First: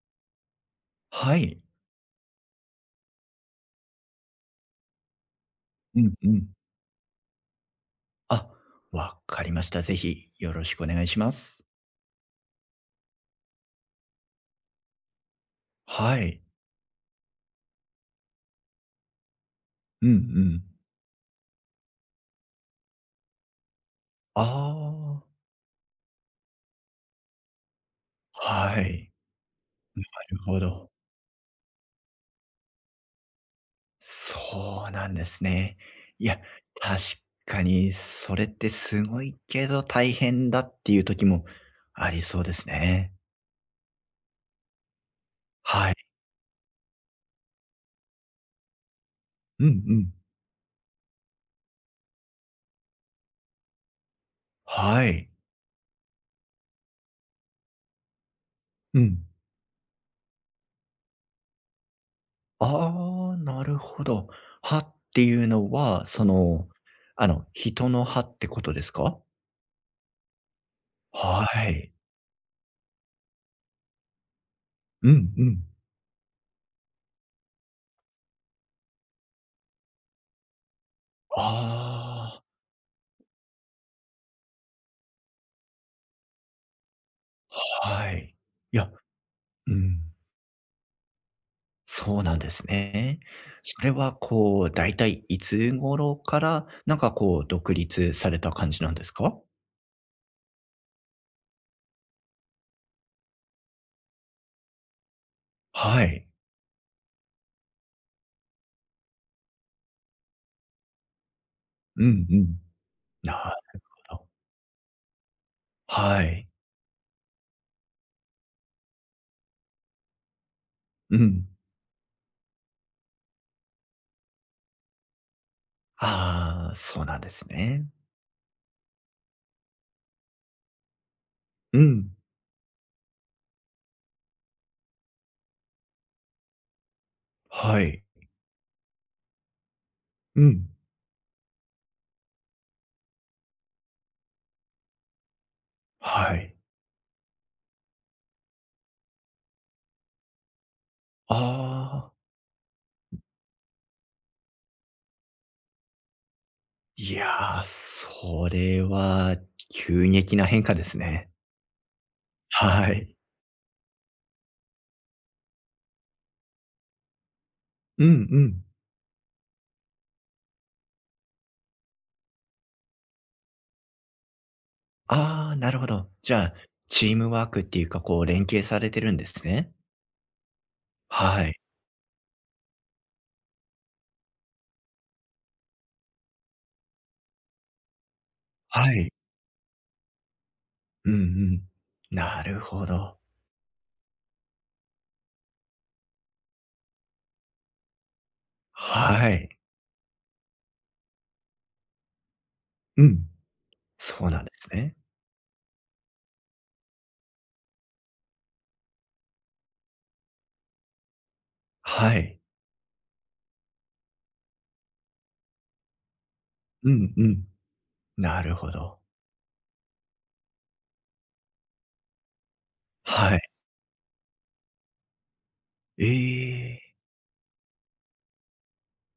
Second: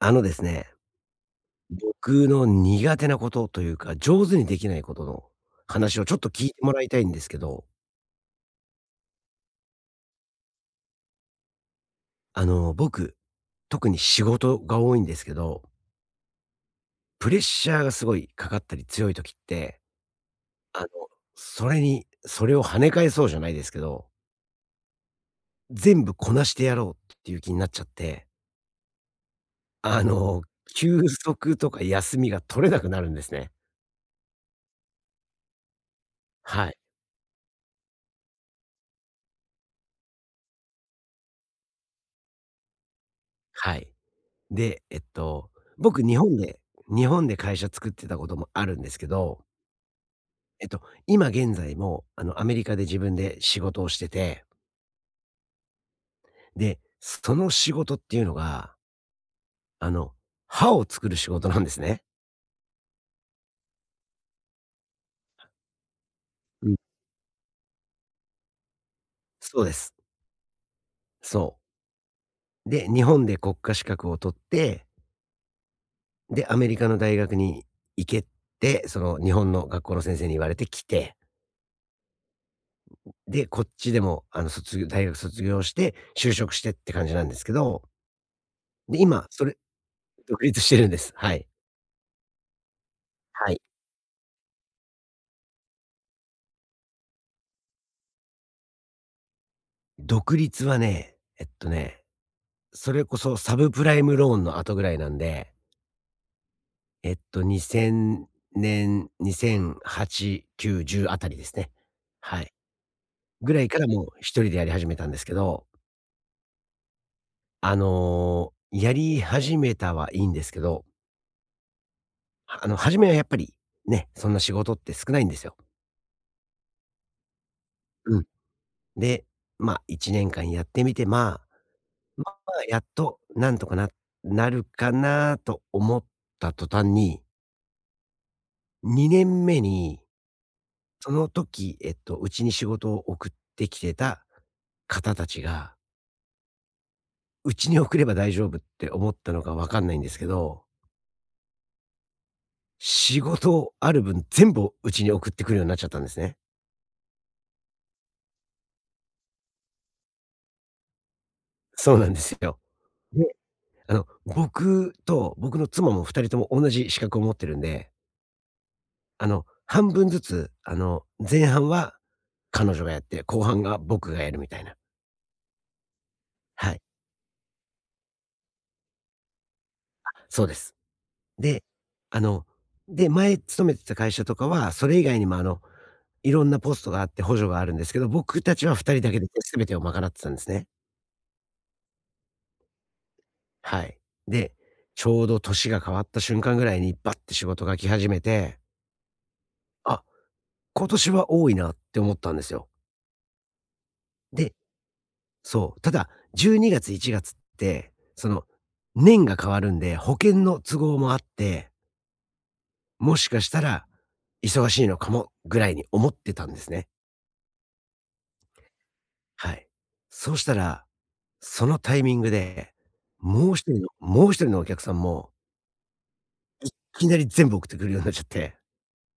あのですね、はい。僕の苦手なことというか、上手にできないことの話うをちょんっとう聞ん。いてもらいたいんですけど、あ、わかりました。ぜひよろしくお願いします。僕、特に仕事が多いんですけど、はい。プレッシャーがすごいかかったり強い時って、うんうん。あの、それを跳ね返そうじゃないですけど、ああ、全部こなしてやろうっていう気になっちゃって、はい。あなるの、ほど。休息とか休みが取れなくなるんですね。そうなんですね。いや、はい。確かにそれってすごいけど大変だっていう時もありそうですね。はい。で、は僕い。日本で日本で会社作ってたこともあるんですけど、うんうん。今現在も、アメリカで自分で仕事をしてて、はい。で、その仕事っていうのが、うん。あの、歯を作る仕事なんですね。ああ、なるほど。歯っていうのは、そうの、ん。人の歯ってことですか？そうです。はそい。う。で、日本で国家資格を取って、うんうん。で、アメリカの大学に行けって、その日本の学校の先生に言われて来て、あで、こっちでも、大学卒業して就職してって感じなんですけど、あ、はい。いや、で、今それうん、独立してるんです。はい。そうなんですね。はい。それはこう、だいたいいつ頃から、なんかこう独立された感じなんですか？独立はね、それこそサブプライムローンの後ぐらいなんで、はい。2000年、2008、9、10あたりですね。うんうはい。ん。なぐるらいからもうほど。一人でやり始めたんですけど、はい。やり始めたはいいんですけど、うん。初めはやっぱりね、そんな仕事って少ないんですよ。ああ、そうなんですね。うん。で、1年間やってみて、うん。やっとなんとかるかなと思った途端に、はい。2年目に、うん。その時、うちに仕事を送ってきてた方たちが、はい。うちに送れば大丈夫って思ったのかわかんないんですけど、ああ、仕事ある分全部うちに送ってくるようになっちゃったんですね。いやー、それは急激な変化ですね。そうなんですよ。はい。で、僕と妻も2人とも同じ資格を持ってるんでうんうん。半分ずつ、前半は彼女がやって、後半が僕がやるみたいな。ああ、なるほど。じゃあ、はい、チームワークっていうか、こう連携されてるんですね。そうです。はい。で、あの、前勤めてた会社とかは、それ以外にもいろんなポストがあって補助があるんですけど、僕たちはは2人だい。けで全てを賄ってたんですね。うんうん。なるほど。はい。で、ちょうど年が変わった瞬間ぐらいにバッて仕事が来始めて、はい。あ、今年は多いなって思ったんですよ。うん。そうなんでですね。そう。ただ、12月、1月って、その、年が変わるんで、保険の都合もあって、はい。もしかしたら、忙しいのかもぐらいに思ってたんですね。うんうん。なるほど。はい。そうしたら、そのタイミングで、はい。もう一人のお客さんも、えいえ、きなり全部送ってくるようになっちゃって、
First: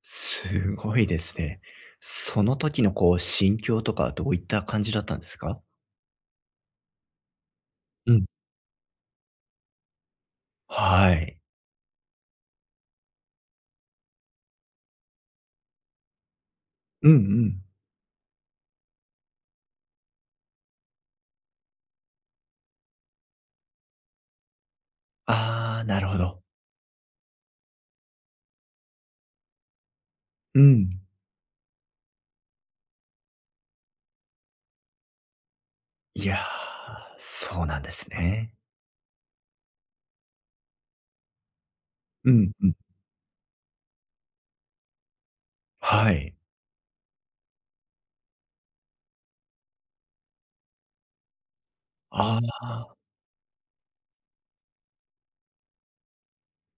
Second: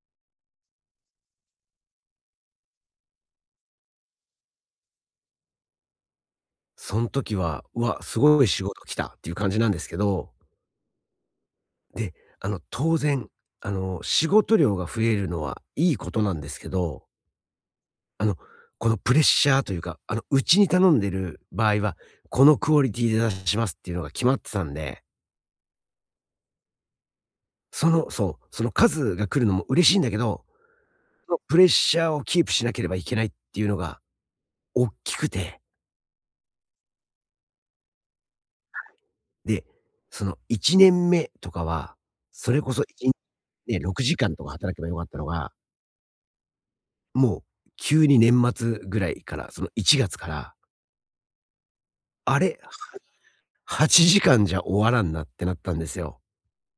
すごいですね。その時のこう心境とかどういった感じだったんですか？その時は、うわ、うすん。ごい仕事来たっていう感じなんですけど、はい。で、当然、仕事量が増えるのはいいことなんですけどうんうん。あの、このプレッシャーというか、うちに頼んでる場合は、このクオリティで出しますっていうのが決まってたんで、ああ、なるほど。その数が来るのも嬉しいんだけど、うん。そのプレッシャーをキープしなければいけないっていうのが大きくて、いやー、そうなんですね。で、その1年目とかは、うそんれうこん。そいちね、6時間とか働けばよかったのが、はい。もう急に年末ぐらいから、その1月から、ああれ、あ、8時間じゃ終わらんなってなったんですよ。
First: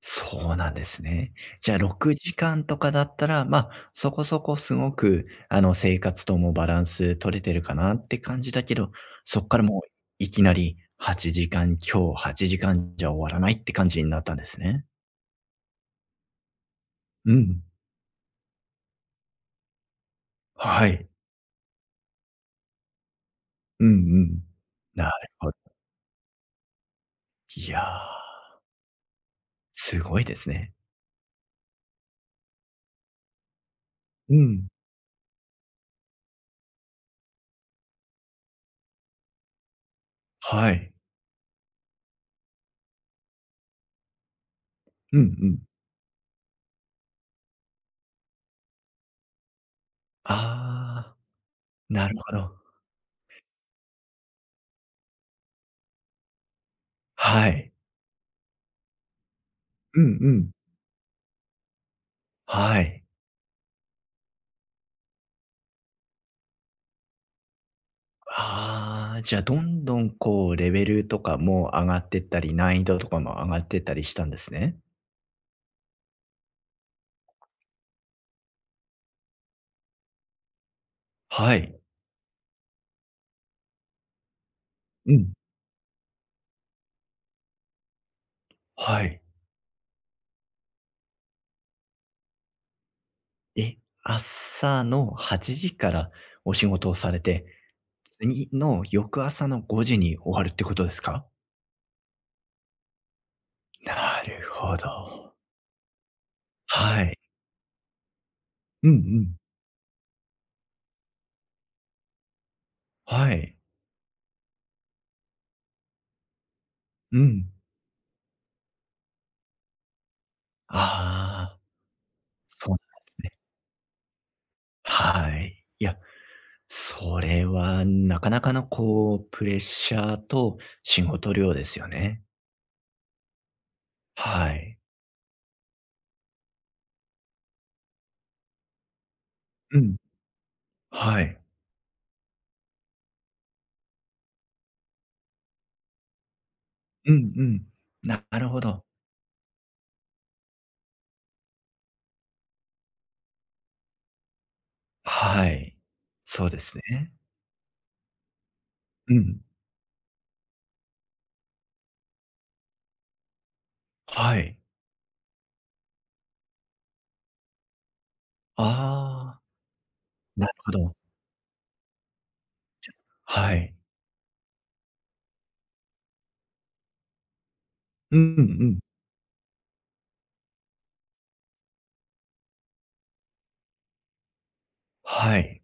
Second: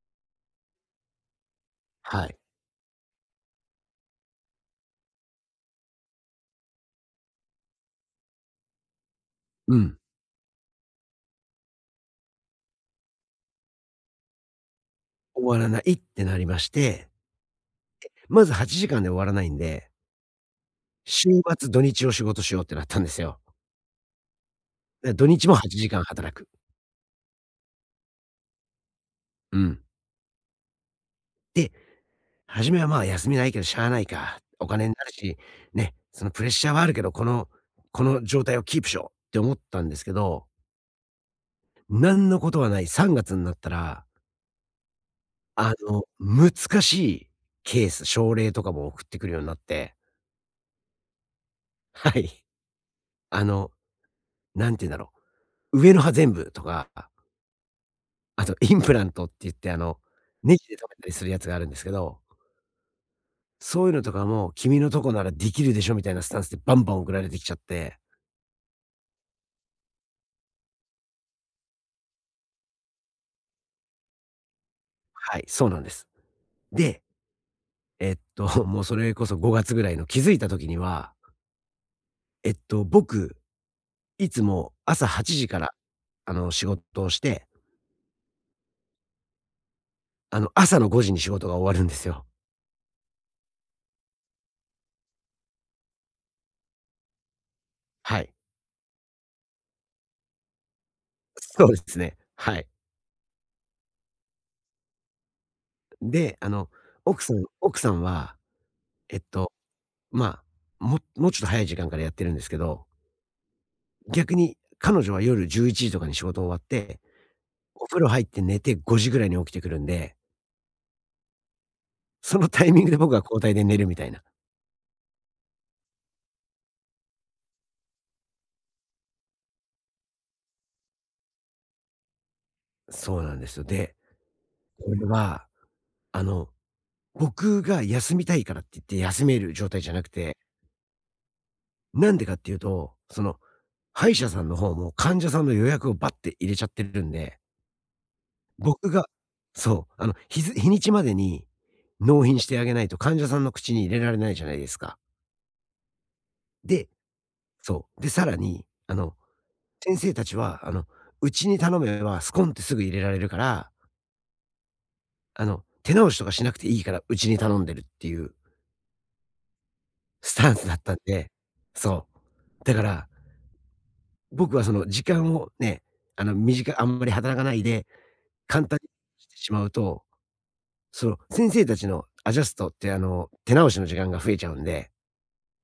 そうなんですね。じゃあ6はい。時間とかだったら、まあ、そこそこすごく、あの、生活ともバランス取れてるかなって感じだけど、そっからうもうん。いきなり8時間、今日8時間じゃ終わらないって感じになったんですね。終わらない、ってなりまして、うん。まず8時間で終わらないんで、はい。週末、土日を仕事しようってなったんですよ。うんうん。なるで、土日ほもど。8時間働く。いやー、うん。すごいですね。で、初めはまあ休みないけどしゃあないうか、おん。金になるし、ね、そのプレッシャーはあるけど、この状態をキープしようって思ったんですけど、はい。なんのことはない3月になったら、うんうん。難しいケース、症例とかも送ってくるようになって、ああ、なはるほい。ど。あの、なんて言うんだろう、上の歯全部とかはい。あとインプラントって言って、うんうん。ネジで留めたりするやつがあるんですけど、はい。そういうのとかも君のとこならできるでしょみたいなスタンスでバンバン送られてきちゃって。ああ、じゃあ、どんどんこうレベルとかも上がってったり、難易度とかも上がってったりしたんですね。はい、そうなんです。で、もうそれこそ5月ぐらいの気づいた時には、はい。僕、いつも朝うん。8時から、仕事をして、はい。朝の5時に仕事が終わるんですよ。え、朝の8時からお仕事をされて、はい。次の翌朝の5時に終わるってことですか？そうですね。はい。なるほど。で、はい。奥さんは、うんうえっん。と、まあ、もうちょっと早い時間からやってるんですけどはい。逆に彼女は夜11時とかに仕事終わって、うん。お風呂入って寝て5時ぐらいに起きてくるんで、ああ、そのタそうイなんミでングで僕すはね。交代で寝るみたいな。はい。いや、それはなかなかのこう、プレッシャーと仕事量ですよね。そうなんですよ。で、はい。これは、あの、僕が休みたいからって言って休める状う態じゃん。なくて、はい。なんでかっていうと、その、歯医者さんの方も患者さんの予約をバッて入れちゃってるんうんうで、ん。ななるほど。僕がそう、日ず日にちまでに納品してあげないと患者さんの口に入れられないじゃないですか。はい。そうですでね。そう、で、さらに、うん。先生たちは、うちに頼めばスコンってすぐ入れられるから、はい。手直しとかしなくていいから、うちに頼んでるっていうああ、スなタるンスほだったど。んで、そう。だから、はい。僕はその時間をね、あんまり働かないで、うんう簡単ん。にしてしまうと、その先生たちのアジャストって、手直しの時間が増えちゃうんで、はい。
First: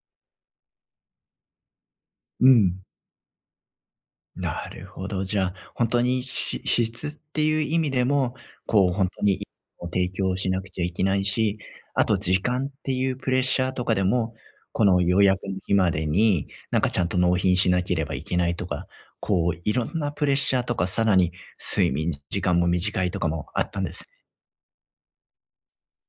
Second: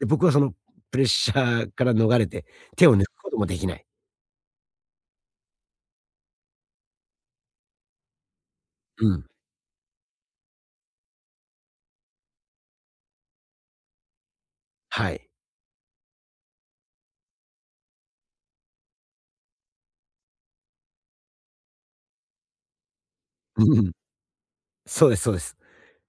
で、僕はそのプレッシャーから逃れて、うん。手を抜くこともできない。なるほど。じゃあ、本当にし質っていう意味でも、こうう本当ん。にいいものを提供しなくちゃいけないし、あと時間っていうプレッシャーとかでも、このは予い。約の日までに、なんかちゃんと納品しなければいけないとか、こういろんなプレッシャーとか、さらに睡眠時間も短いとかもあうっんたうんん。ですね。そうですそうです。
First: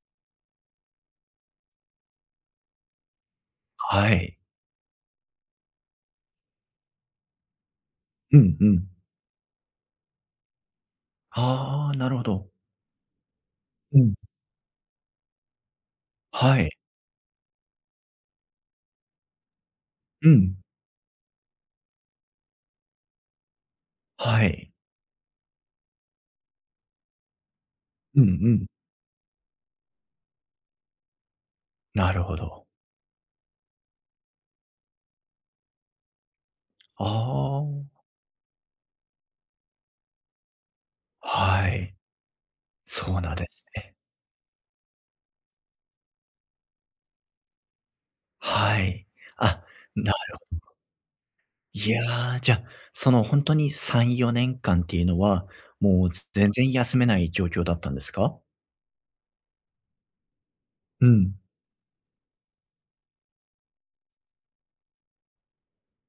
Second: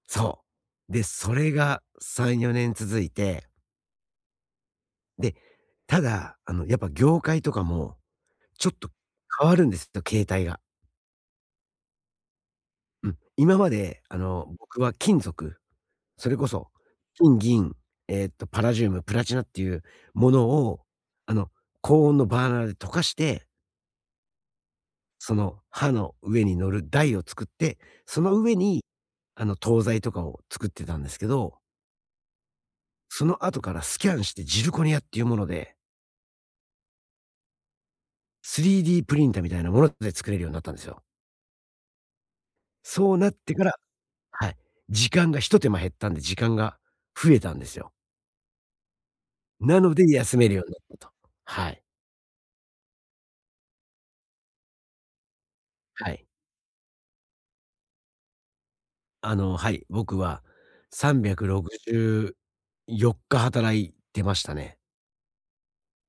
そう。で、それが3、4年続いて、はい。で、ただ、やっぱ業界とかも、うんうちょっん。と変わるんですよ、形態が。ああ、なるほど。うん。今まうで、ん。僕は金属、それこはそ、い。金、銀、パラジウム、プラチナっていううものん。を、あの、高温のバーナーで溶かして、はい。その刃の上に乗る台を作って、そうんのう上ん。に、東西とかを作ってたんですけど、なるほど。その後からスキャンしてジルコニアっていうもので ああ。3D プリンターみたいなもので作れるようになったんですよ。はい。そそううなっなんでてかすらね。はい、時間が一手間減ったんで、時間が増えたんですよ。はい。あ、なので、な、休めるようになったと。はい。いやー、じゃあ、その本んに3、4年間っていうのは、もはうい。全然休めない状況だったんですか？はい、僕はうん。364日働いてましたね。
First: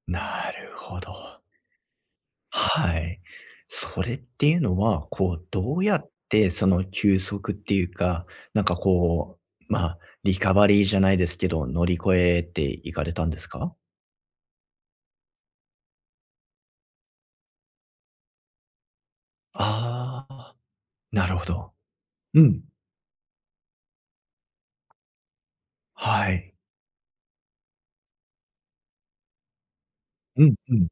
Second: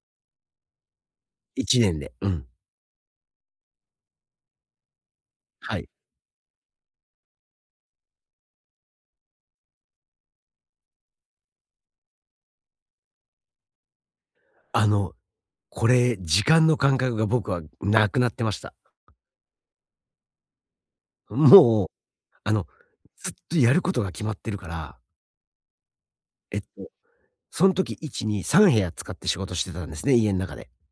なるほど。1年で。うん。はい。それっていうのは、こう、どはうい。やってその休息っていうか、なんかこう、まあ、リカバリーじゃないですけど、乗り越えていかれたんですか？あの、これ、時間の感覚が僕はなくなってました。ああー、なるほど。もう、うあん。の、ずっとやることが決まってるから、はい。えっその時1、2、3部屋使って仕事してたんですね、家のう中んで。うん。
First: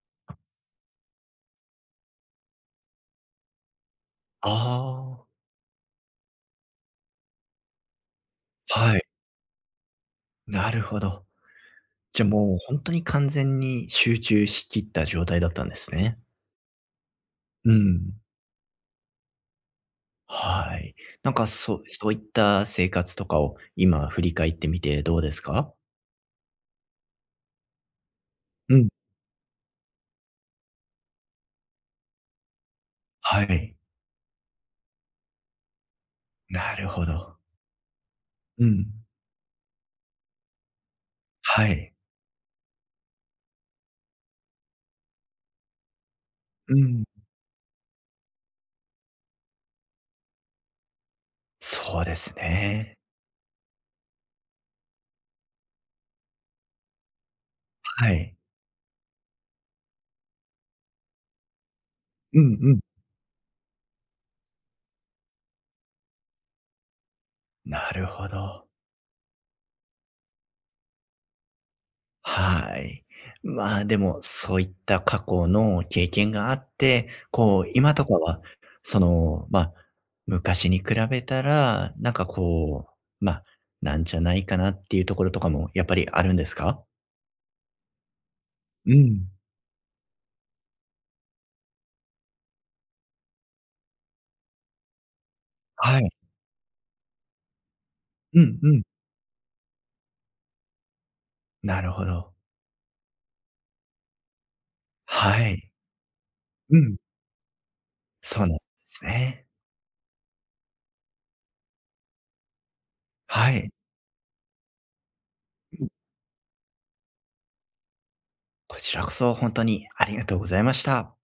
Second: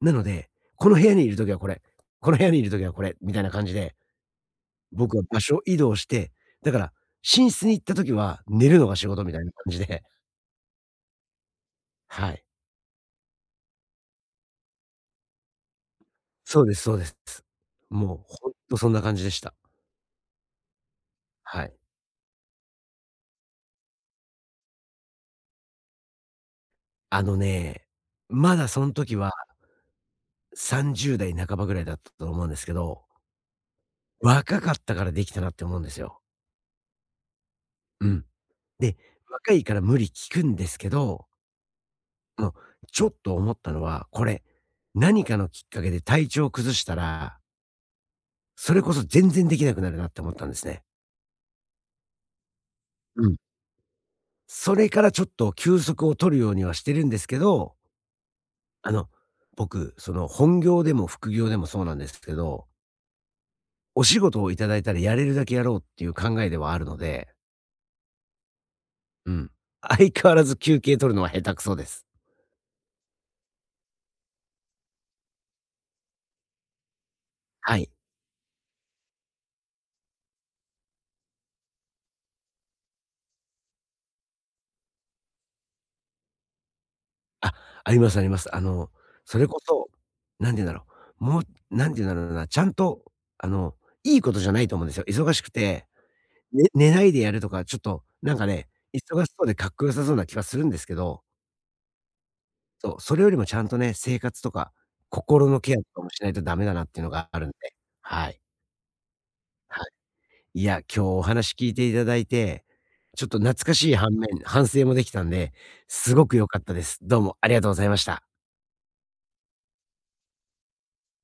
なので、この部屋にいる時はこれ、この部屋にいる時はこれ、みたいな感じで、僕はあ場所移動して、だから寝室に行った時は寝るあ、のがはい。仕事みたいな感じで、なるほど。じゃ、はい。もう本当に完全に集中しきった状態だったんですね。そうですそうです。うもうん。ほんとそんな感じでした。はい。なんか、はい。そそういった生活とかを今振り返ってみてどうですか？あのね、まだうそん。の時は30代半ばぐらいだったと思うんですけど、はい。若かったからできたなって思うんですよ。なるほど。うん。うん。で、若いから無理聞くんですけどはい。うん、ちょっと思ったのは、これ、何かのきっかけで体調を崩うしたん。ら、それこそ全然できなくなるなって思ったんですね。そうですね。うん。それからちょっと休息を取るようにはしてるんですけど、はい。あの、僕、その本業でも副業でもそうなんですけうんど、うん。お仕事をいただいたらやれるだけやろうっていう考えではあるので、なるほど。うん。相変わらず休憩取るのは下手くそです。はい。まあ、でも、そういった過去の経験があって、こう、はい。今とかは、その、まあ、昔に比べたら、なんかこう、まあ、なんじゃないかなっていうところとかもやっぱりあるんですか？あ、ありますあります。うん。それこそ、なんて言うんだろう、もう、なんて言うんだろうな、ちゃんと、あの、いいことじゃないと思うんですよ。忙しくて、はい。ね寝ないでやるとか、ちょっと、なんうかんね、うん。忙しそうでかっこよさそうな気はするんですけど、なるほど。そう、それよりもちゃんとね、生活とか、は心のい。ケアとかもしないとダメだうなっん。ていうのがあるんで。はい。そうなんですね。はい。いや、今日お話聞いていただいて、ちょっとは懐い。かしい反面、反省もできたんで、うん。すごく良かったです。どうもありがとうございました。こちらこそ本当にありがとうございました。